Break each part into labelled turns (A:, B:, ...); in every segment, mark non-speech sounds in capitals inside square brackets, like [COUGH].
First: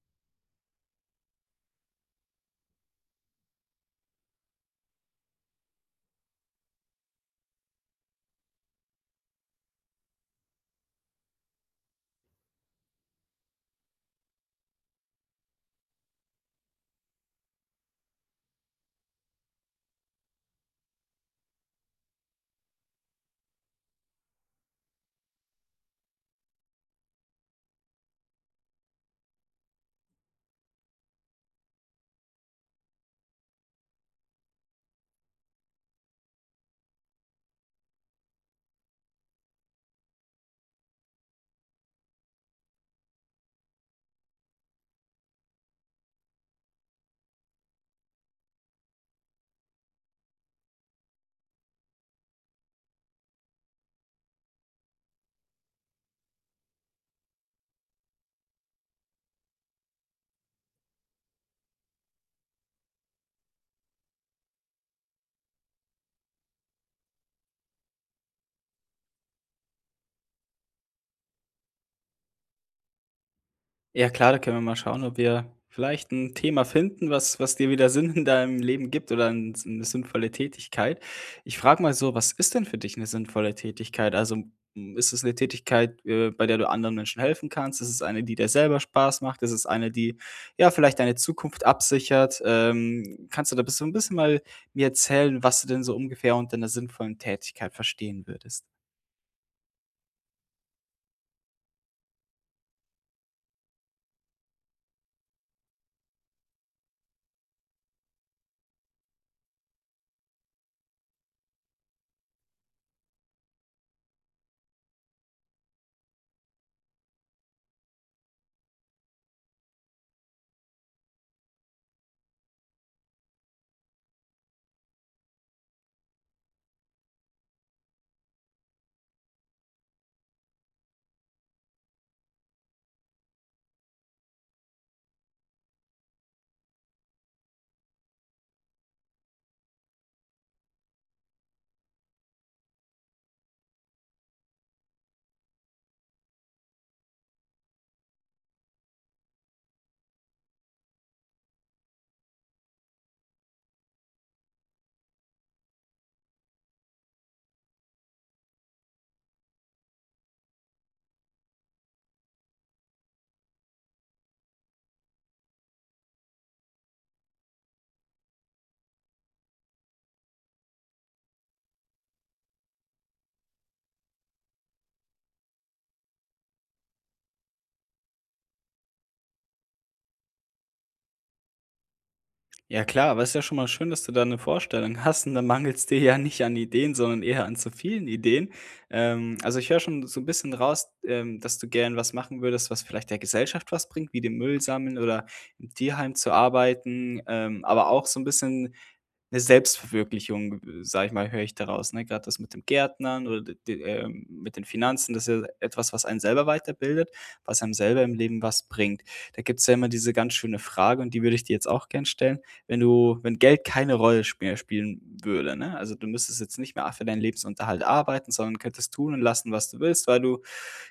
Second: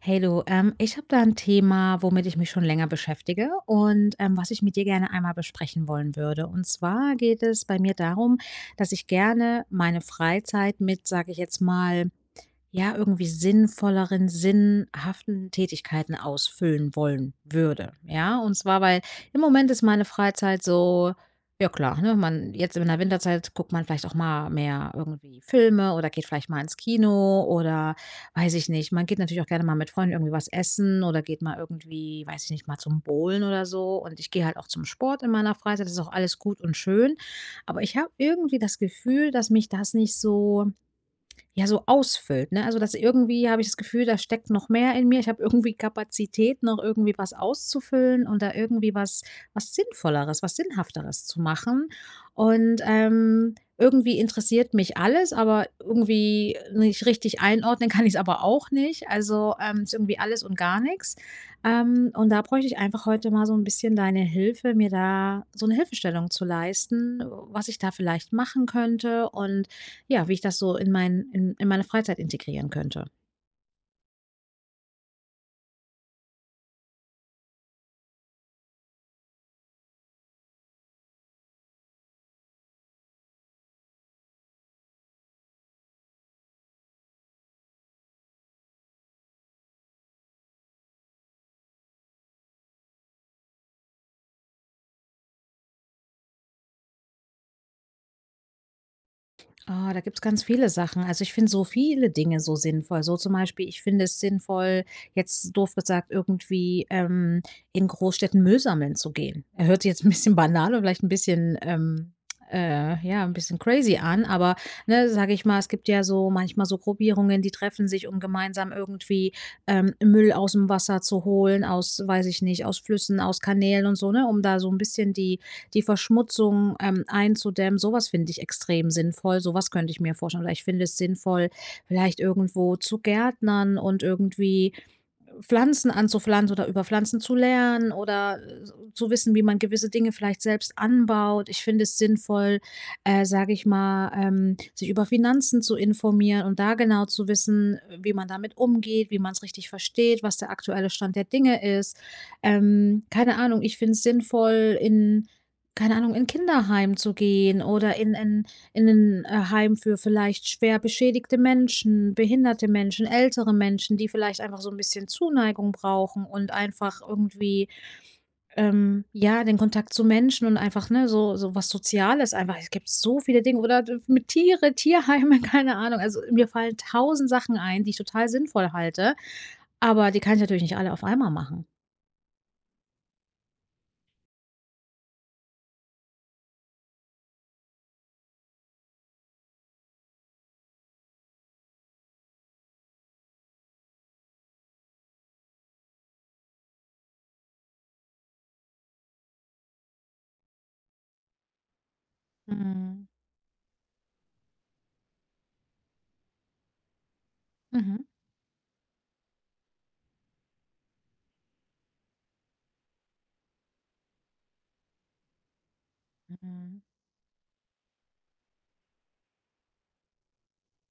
A: Hey du, ich habe da ein Thema, womit ich mich schon länger beschäftige und, was ich mit dir gerne einmal besprechen wollen würde. Und zwar geht es bei mir darum, dass ich gerne meine Freizeit mit, sage ich jetzt mal, ja, irgendwie sinnvolleren, sinnhaften Tätigkeiten ausfüllen wollen würde, ja? Und zwar, weil im Moment ist meine Freizeit so, ja klar, ne, man jetzt in der Winterzeit guckt man vielleicht auch mal mehr irgendwie Filme oder geht vielleicht mal ins Kino oder weiß ich nicht. Man geht natürlich auch gerne mal mit Freunden irgendwie was essen oder geht mal irgendwie, weiß ich nicht, mal zum Bowlen oder so. Und ich gehe halt auch zum Sport in meiner Freizeit. Das ist auch alles gut und schön. Aber ich habe irgendwie das Gefühl, dass mich das nicht so, ja, so ausfüllt, ne? Also, dass irgendwie habe ich das Gefühl, da steckt noch mehr in mir. Ich habe irgendwie Kapazität, noch irgendwie was auszufüllen und da irgendwie was Sinnvolleres, was Sinnhafteres zu machen. Und, irgendwie interessiert mich alles, aber irgendwie nicht richtig einordnen kann ich es aber auch nicht. Also, ist irgendwie alles und gar nichts. Und da bräuchte ich einfach heute mal so ein bisschen deine Hilfe, mir da so eine Hilfestellung zu leisten, was ich da vielleicht machen könnte und, ja, wie ich das so in meine Freizeit integrieren könnte.
B: Ja klar, da können wir mal schauen, ob wir vielleicht ein Thema finden, was dir wieder Sinn in deinem Leben gibt oder 'n 'ne sinnvolle Tätigkeit. Ich frage mal so, was ist denn für dich eine sinnvolle Tätigkeit? Also, hm, ist es eine Tätigkeit, bei der du anderen Menschen helfen kannst? Ist es eine, die dir selber Spaß macht? Ist es eine, die, ja, vielleicht deine Zukunft absichert? Kannst du da bis so ein bisschen mal mir erzählen, was du denn so ungefähr unter 'ner sinnvollen Tätigkeit verstehen würdest?
A: Ah, da gibt's ganz viele Sachen. Also, ich finde so viele Dinge so sinnvoll. So zum Beispiel, ich finde es sinnvoll, jetzt doof gesagt, irgendwie, in Großstädten Müll sammeln zu gehen. Er Hört sich jetzt ein bisschen banal und vielleicht ein bisschen, ja, ein bisschen crazy an, aber, ne, sage ich mal, es gibt ja so manchmal so Gruppierungen, die treffen sich, um gemeinsam irgendwie, Müll aus dem Wasser zu holen, aus weiß ich nicht, aus Flüssen, aus Kanälen und so, ne, um da so ein bisschen die Verschmutzung, einzudämmen. Sowas finde ich extrem sinnvoll. Sowas könnte ich mir vorstellen. Oder ich finde es sinnvoll, vielleicht irgendwo zu gärtnern und irgendwie Pflanzen anzupflanzen oder über Pflanzen zu lernen oder, zu wissen, wie man gewisse Dinge vielleicht selbst anbaut. Ich finde es sinnvoll, sage ich mal, sich über Finanzen zu informieren und da genau zu wissen, wie man damit umgeht, wie man es richtig versteht, was der aktuelle Stand der Dinge ist. Keine Ahnung, ich finde es sinnvoll, in, keine Ahnung, in Kinderheim zu gehen oder in 'nen Heim für vielleicht schwer beschädigte Menschen, behinderte Menschen, ältere Menschen, die vielleicht einfach so ein bisschen Zuneigung brauchen und einfach irgendwie, ja, den Kontakt zu Menschen und einfach, ne, so so was Soziales einfach. Es gibt so viele Dinge oder mit Tiere, Tierheime, [LAUGHS] keine Ahnung. Also, mir fallen 1000 Sachen ein, die ich total sinnvoll halte, aber die kann ich natürlich nicht alle auf einmal machen.
B: Ja klar, aber es ist ja schon mal schön, dass du da eine Vorstellung hast und dann mangelt es dir ja nicht an Ideen, sondern eher an zu vielen Ideen. Also, ich höre schon so ein bisschen raus, dass du gern was machen würdest, was vielleicht der Gesellschaft was bringt, wie den Müll sammeln oder im Tierheim zu arbeiten, aber auch so ein bisschen eine Selbstverwirklichung, sage ich mal, höre ich daraus. Raus, ne? Grad das mit dem
A: Mhm.
B: Gärtnern oder d d mit den Finanzen, das ist ja etwas, was einen selber weiterbildet, was einem selber
A: Mhm.
B: im Leben was bringt. Da gibt es ja immer diese ganz schöne Frage und die würde ich dir jetzt auch gern stellen. Wenn Geld keine Rolle sp mehr spielen würde, ne? Also, du müsstest jetzt nicht
A: Mhm.
B: mehr für deinen Lebensunterhalt arbeiten, sondern könntest tun und lassen, was du willst, weil du,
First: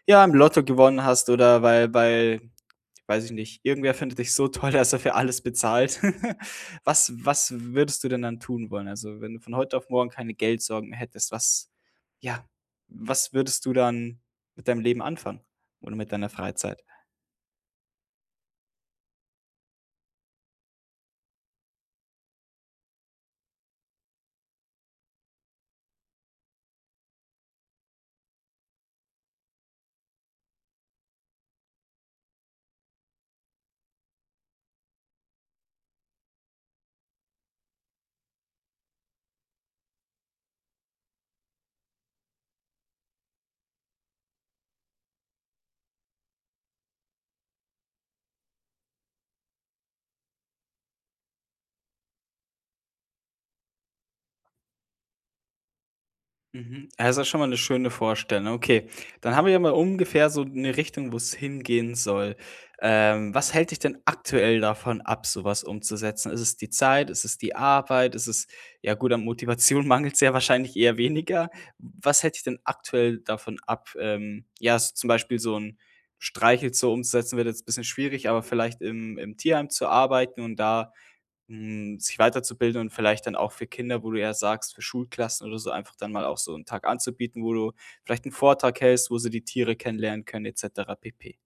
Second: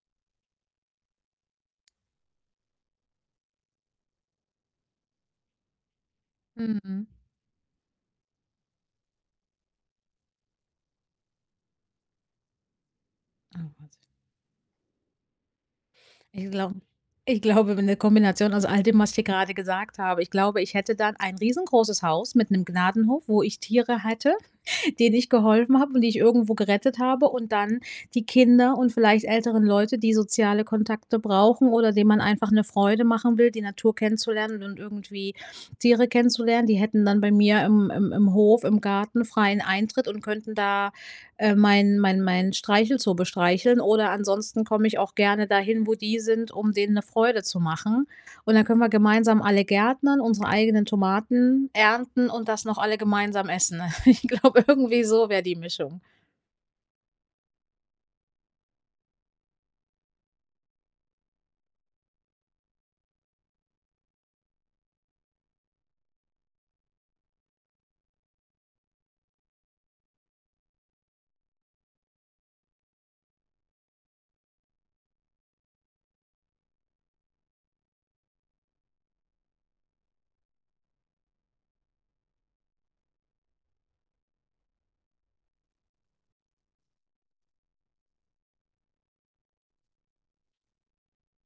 B: ja, im Lotto gewonnen hast oder weil weiß ich nicht, irgendwer findet dich so toll, dass er für alles bezahlt. [LAUGHS]
A: Mhm. Mhm.
B: Was würdest du denn dann tun wollen? Also, wenn du von heute auf morgen keine Geldsorgen mehr hättest, was ja, was würdest
A: Oh
B: du
A: Gott.
B: dann mit deinem Leben anfangen oder mit deiner
A: Ich glaube
B: Freizeit?
A: ich glaube, 'ne Kombination aus all dem, was ich dir gerade gesagt habe. Ich glaube, ich hätte dann ein riesengroßes Haus mit einem Gnadenhof, wo ich Tiere hätte, denen ich geholfen habe und die ich irgendwo gerettet habe, und dann die Kinder und vielleicht älteren Leute, die soziale Kontakte brauchen oder denen man einfach eine Freude machen will, die Natur kennenzulernen und irgendwie Tiere kennenzulernen. Die hätten dann bei mir im Hof, im Garten freien Eintritt und könnten da, mein Streichelzoo bestreicheln oder ansonsten komme ich auch gerne dahin, wo die sind, um denen eine Freude zu machen. Und dann können wir gemeinsam alle gärtnern, unsere eigenen Tomaten ernten und das noch alle gemeinsam essen. [LAUGHS] Ich glaube, irgendwie so wäre die Mischung.
B: Mhm. Ja, das ist ja schon mal eine schöne Vorstellung. Okay, dann haben wir ja mal ungefähr so eine Richtung, wo es hingehen soll. Was hält dich denn aktuell davon ab, sowas umzusetzen? Ist es die Zeit? Ist es die Arbeit? Ist es ja gut, an Motivation [LAUGHS] mangelt es ja wahrscheinlich eher weniger. Was hält dich denn aktuell davon ab, ja, s zum Beispiel so ein Streich jetzt so umzusetzen, wird jetzt ein bisschen schwierig, aber vielleicht im Tierheim zu arbeiten und da hm, sich weiterzubilden und vielleicht dann auch für Kinder, wo du ja sagst, für Schulklassen oder so einfach dann mal auch so einen Tag anzubieten, wo du vielleicht einen Vortrag hältst, wo sie die Tiere kennenlernen können et cetera pp.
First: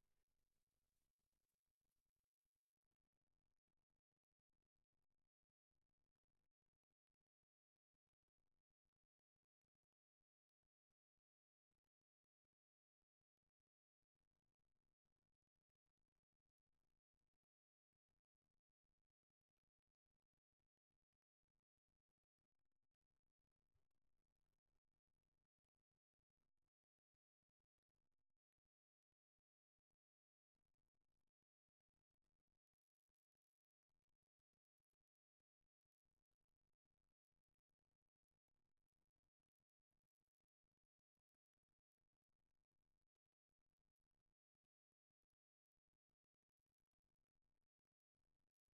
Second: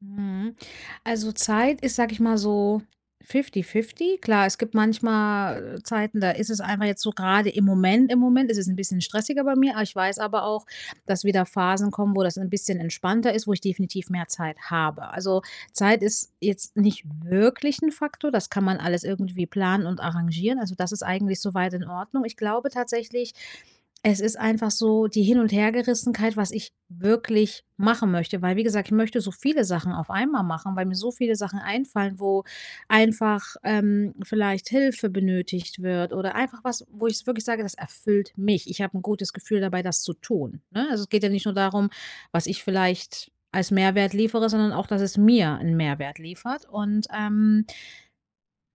A: Mhm. Also Zeit ist, sage ich mal so, 50-50. Klar, es gibt manchmal Zeiten, da ist es einfach jetzt so gerade im Moment ist es ein bisschen stressiger bei mir, aber ich weiß aber auch, dass wieder Phasen kommen, wo das ein bisschen entspannter ist, wo ich definitiv mehr Zeit habe. Also Zeit ist jetzt nicht wirklich ein Faktor, das kann man alles irgendwie planen und arrangieren. Also das ist eigentlich soweit in Ordnung. Ich glaube tatsächlich, es ist einfach so die Hin und Hergerissenheit, was ich wirklich machen möchte, weil wie gesagt, ich möchte so viele Sachen auf einmal machen, weil mir so viele Sachen einfallen, wo einfach, vielleicht Hilfe benötigt wird oder einfach was, wo ich wirklich sage, das erfüllt mich. Ich habe ein gutes Gefühl dabei, das zu tun, ne? Also, es geht ja nicht nur darum, was ich vielleicht als Mehrwert liefere, sondern auch, dass es mir einen Mehrwert liefert und,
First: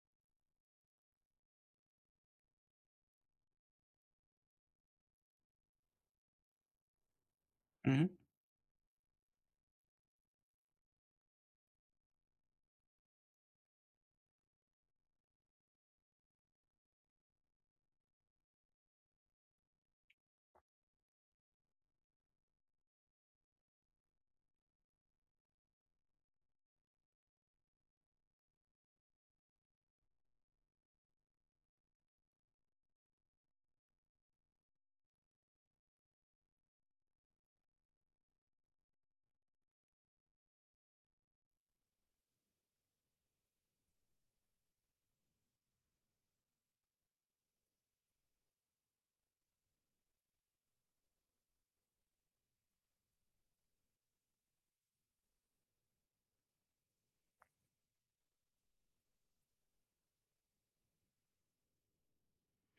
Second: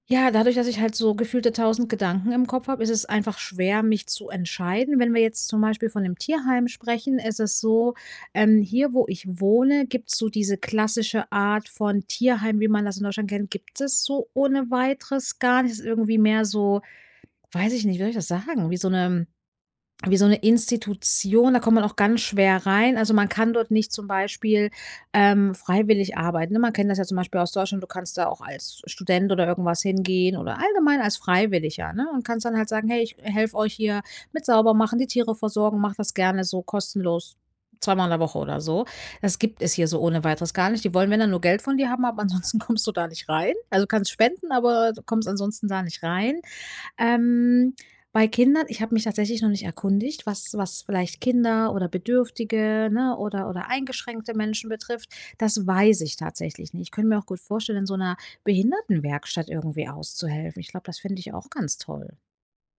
A: ja, dadurch, dass ich halt so gefühlte 1000 Gedanken im Kopf habe, ist es einfach schwer, mich zu entscheiden. Wenn wir jetzt zum Beispiel von dem Tierheim sprechen, ist es so,
B: Mhm.
A: hier, wo ich wohne, gibt's so diese klassische Art von Tierheim, wie man das in Deutschland kennt, gibt es so ohne Weiteres gar nicht. Es ist irgendwie mehr so, weiß ich nicht, wie soll ich das sagen, wie so 'ne Institution, da kommt man auch ganz schwer rein. Also, man kann dort nicht zum Beispiel, freiwillig arbeiten, ne? Man kennt das ja zum Beispiel aus Deutschland, du kannst da auch als Student oder irgendwas hingehen oder allgemein als Freiwilliger, ne? Und kannst dann halt sagen: „Hey, ich helfe euch hier mit Saubermachen, die Tiere versorgen, mache das gerne so kostenlos 2-mal in der Woche“ oder so. Das gibt es hier so ohne Weiteres gar nicht. Die wollen, wenn dann, nur Geld von dir haben, aber [LAUGHS] ansonsten kommst du da nicht rein. Also, kannst spenden, aber du kommst ansonsten da nicht rein. Ähm, Bei Kindern ich habe mich tatsächlich noch nicht erkundigt, was vielleicht Kinder oder Bedürftige, ne, oder eingeschränkte Menschen betrifft. Das weiß ich tatsächlich nicht. Ich könnte mir auch gut vorstellen, in so einer Behindertenwerkstatt irgendwie auszuhelfen. Ich glaube, das finde ich auch ganz toll.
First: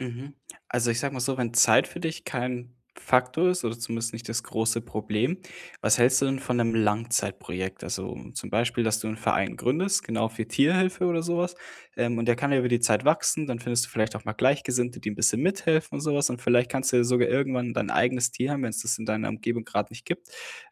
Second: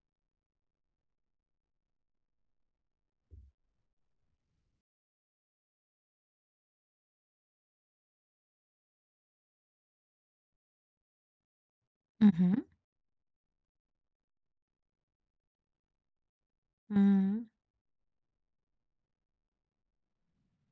B: Mhm. Also, ich sage mal so, wenn Zeit für dich kein Faktor ist oder zumindest nicht das große Problem, was hältst du denn von einem Langzeitprojekt? Also, um zum Beispiel, dass du einen Verein gründest, genau für Tierhilfe oder sowas. Und der kann ja
A: Mhm.
B: über die Zeit wachsen. Dann findest du vielleicht auch mal Gleichgesinnte, die ein bisschen mithelfen und sowas. Und vielleicht kannst du ja sogar
A: Mhm.
B: irgendwann dein eigenes Tier haben, wenn es das in deiner Umgebung gerade nicht gibt.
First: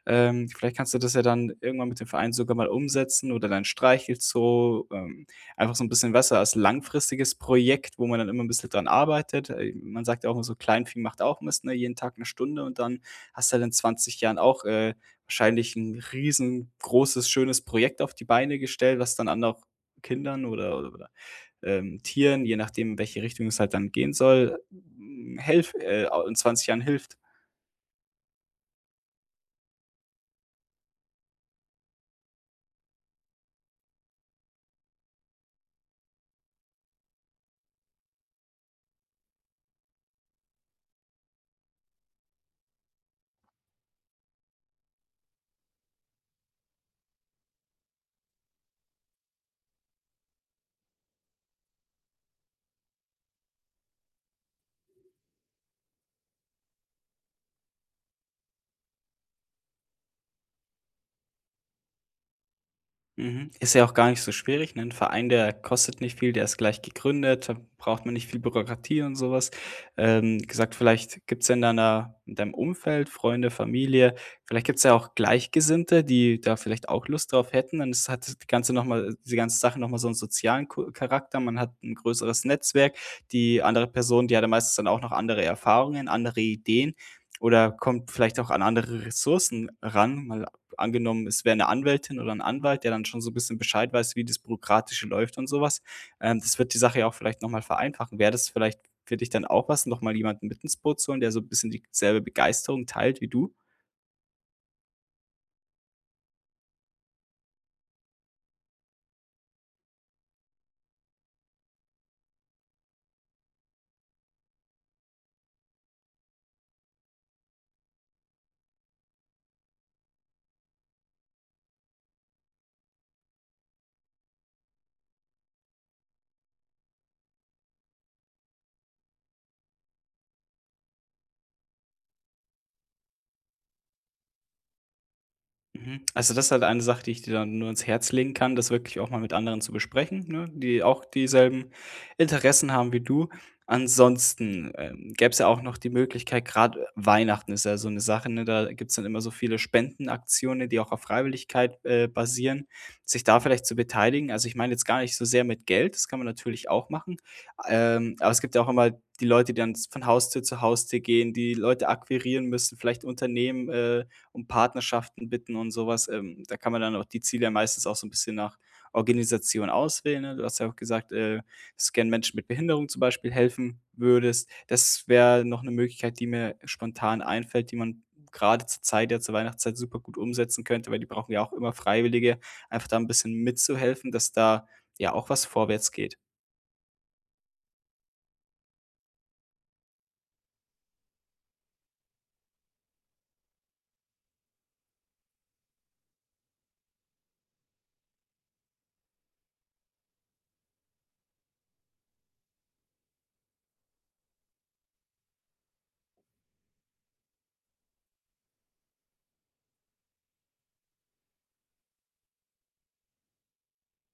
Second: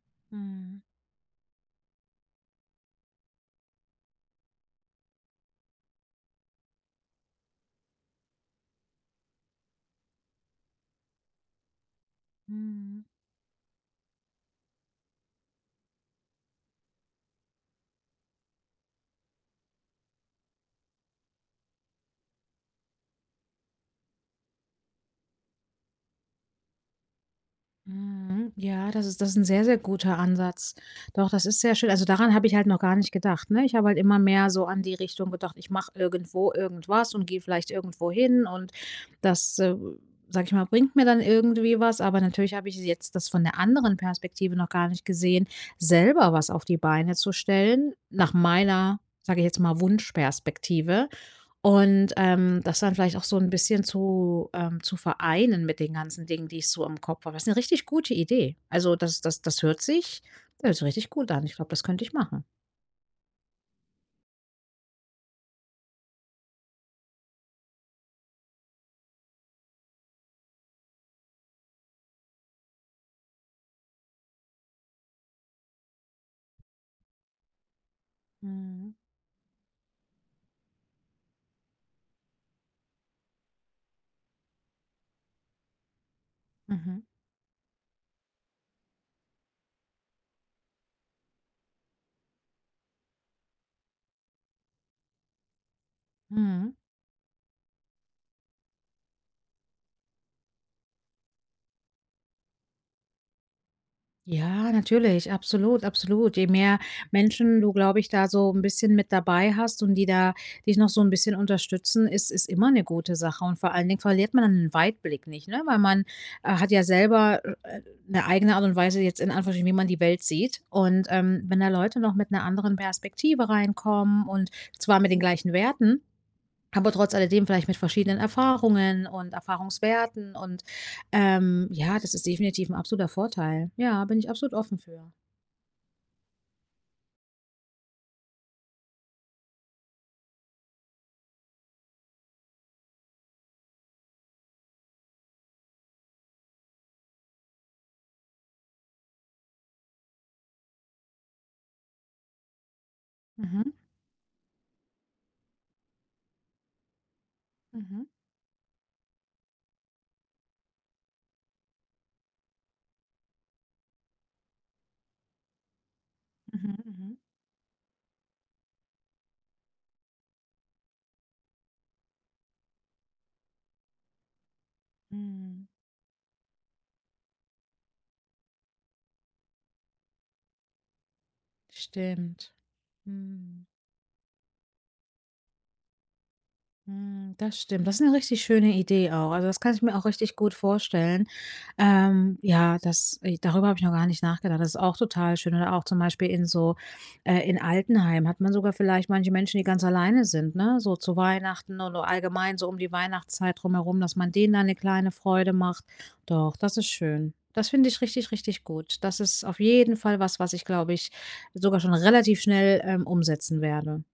B: Vielleicht
A: Mhm.
B: kannst du das ja dann irgendwann mit dem Verein sogar mal umsetzen oder dein Streichelzoo. Einfach so ein bisschen besser als langfristiges Projekt, wo man dann immer ein bisschen dran arbeitet. Man sagt ja auch immer so: „Kleinvieh macht auch Mist“, ne? Jeden Tag 1 Stunde und dann
A: Mhm.
B: hast du halt in 20 Jahren auch, wahrscheinlich ein riesengroßes, schönes Projekt auf die Beine gestellt, was dann anderen Kindern oder Tieren, je nachdem, in welche Richtung es halt dann gehen soll, hm, helf au in 20 Jahren hilft.
A: Mhm. Ja, das ist 'n sehr, sehr guter Ansatz. Doch, das ist sehr schön. Also, daran habe ich halt noch gar nicht gedacht, ne? Ich habe halt immer mehr so an die Richtung gedacht, ich mache irgendwo irgendwas und gehe vielleicht irgendwo hin und das, sage ich mal, bringt mir dann irgendwie was. Aber natürlich habe ich jetzt das von der anderen Perspektive noch gar nicht gesehen, selber was auf die Beine zu stellen, nach meiner, sage ich jetzt mal, Wunschperspektive. Und, das dann vielleicht auch so ein bisschen zu vereinen mit den ganzen Dingen, die ich so im Kopf habe. Das ist eine richtig gute Idee. Also, das hört sich, das hört sich richtig gut an. Ich glaube, das könnte ich machen.
B: Mhm. Ist ja auch gar nicht so schwierig, ne? Ein Verein, der kostet nicht viel, der ist gleich gegründet, da braucht man nicht viel Bürokratie und sowas. Gesagt, vielleicht gibt's ja in deiner in deinem Umfeld, Freunde, Familie, vielleicht gibt's ja auch Gleichgesinnte, die da vielleicht auch Lust drauf hätten. Dann ist hat die Ganze noch
A: Mhm.
B: mal die ganze Sache noch mal so einen sozialen Ko Charakter. Man hat ein größeres Netzwerk. Die andere Person, die hat ja meistens dann auch noch andere Erfahrungen, andere Ideen
A: Mhm.
B: oder kommt vielleicht auch an andere Ressourcen ran, mal angenommen, es wäre eine Anwältin oder ein Anwalt, der dann schon so ein bisschen Bescheid weiß, wie das Bürokratische läuft und sowas. Das wird
A: Mhm.
B: die Sache ja auch vielleicht noch mal vereinfachen. Wäre das vielleicht für dich dann auch was, noch mal jemanden mit ins Boot zu holen, der so ein bisschen dieselbe Begeisterung teilt wie du?
A: Ja, natürlich, absolut, absolut. Je mehr Menschen du, glaube ich, da so ein bisschen mit dabei hast und die da dich noch so ein bisschen unterstützen, ist immer eine gute Sache. Und vor allen Dingen verliert man einen Weitblick nicht, ne? Weil man, hat ja selber, 'ne eigene Art und Weise jetzt in Anführungsstrichen, wie man die Welt sieht. Und, wenn da Leute noch mit einer anderen Perspektive reinkommen und zwar mit den gleichen Werten, aber trotz alledem vielleicht mit verschiedenen Erfahrungen und Erfahrungswerten und, ja, das ist definitiv ein absoluter Vorteil. Ja, bin ich absolut offen für.
B: Mhm. Also, das ist halt eine Sache, die ich dir dann nur ans Herz legen kann, das wirklich auch mal mit anderen zu besprechen, ne, die auch dieselben Interessen haben wie du. Ansonsten, gäbe es ja auch noch die Möglichkeit, gerade Weihnachten ist ja so eine Sache, ne, da gibt es dann immer so viele Spendenaktionen, die auch auf Freiwilligkeit, basieren, sich da vielleicht
A: Mhm,
B: zu beteiligen. Also, ich meine jetzt gar nicht so sehr mit Geld, das kann man natürlich auch machen,
A: mhm,
B: aber es gibt ja auch immer die Leute, die dann von Haustür zu Haustür gehen, die Leute akquirieren müssen, vielleicht Unternehmen, um Partnerschaften bitten und sowas. Da kann
A: mhm,
B: man dann auch
A: mhm.
B: die Ziele ja meistens auch so ein bisschen nach Organisation auswählen, ne? Du hast ja auch gesagt, dass du gern Menschen mit Behinderung zum Beispiel helfen würdest. Das wäre noch
A: Mhm.
B: eine Möglichkeit, die mir spontan einfällt, die man gerade zur Zeit ja zur Weihnachtszeit super gut umsetzen könnte, weil die brauchen ja auch immer Freiwillige,
A: Stimmt.
B: einfach da ein bisschen
A: Mhm.
B: mitzuhelfen, dass da ja auch was vorwärts geht.
A: Hm, das stimmt. Das ist eine richtig schöne Idee auch. Also, das kann ich mir auch richtig gut vorstellen. Ja, das darüber habe ich noch gar nicht nachgedacht. Das ist auch total schön. Oder auch zum Beispiel in so, in Altenheim hat man sogar vielleicht manche Menschen, die ganz alleine sind, ne? So zu Weihnachten oder allgemein so um die Weihnachtszeit drumherum, dass man denen da eine kleine Freude macht. Doch, das ist schön. Das finde ich richtig, richtig gut. Das ist auf jeden Fall was, was ich, glaube ich, sogar schon relativ schnell, umsetzen werde.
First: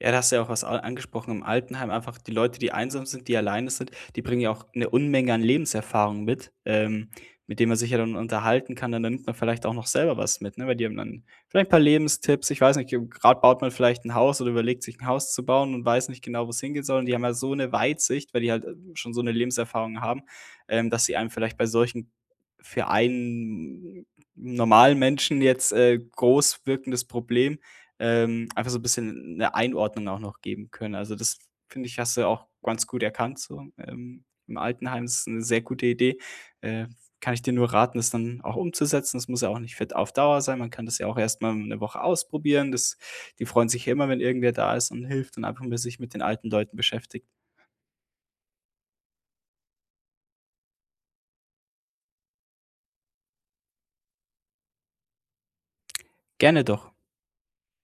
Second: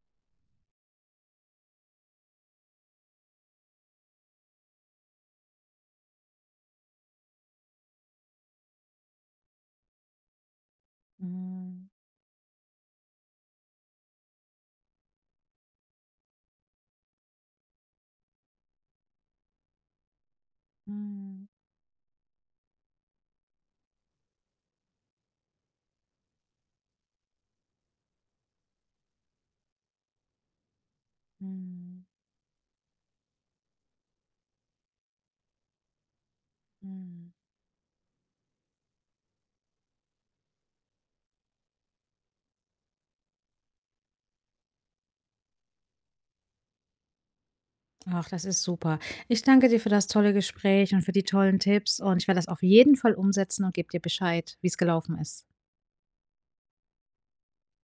B: Ja, da hast du ja auch was a angesprochen im Altenheim. Einfach die Leute, die einsam sind, die alleine sind, die bringen ja auch eine Unmenge an Lebenserfahrung mit denen man sich ja dann unterhalten kann. Und dann nimmt man vielleicht auch noch selber was mit, ne? Weil die haben dann vielleicht ein paar
A: Mhm.
B: Lebenstipps. Ich weiß nicht, gerade baut man vielleicht ein Haus oder überlegt sich ein Haus zu bauen und weiß nicht genau, wo es hingehen soll. Und die haben ja so eine Weitsicht, weil die halt, schon so eine Lebenserfahrung haben, dass sie einem
A: Mhm.
B: vielleicht bei solchen für einen normalen Menschen jetzt, groß wirkendes Problem, einfach so ein bisschen eine Einordnung auch noch geben können. Also, das finde ich,
A: Mhm.
B: hast du auch ganz gut erkannt so, im Altenheim. Ist eine sehr gute Idee. Äh,
A: Mhm.
B: kann ich dir nur raten, das dann auch umzusetzen. Das muss ja auch nicht für auf Dauer sein. Man kann das ja auch erstmal 1 Woche ausprobieren. Das die freuen sich ja immer, wenn irgendwer da ist und hilft und einfach mal sich mit den alten Leuten beschäftigt.
A: Ach, das ist super. Ich danke dir für das tolle Gespräch und für die tollen Tipps und ich werde das auf jeden Fall umsetzen und gebe dir Bescheid, wie es gelaufen ist.
B: Gerne doch.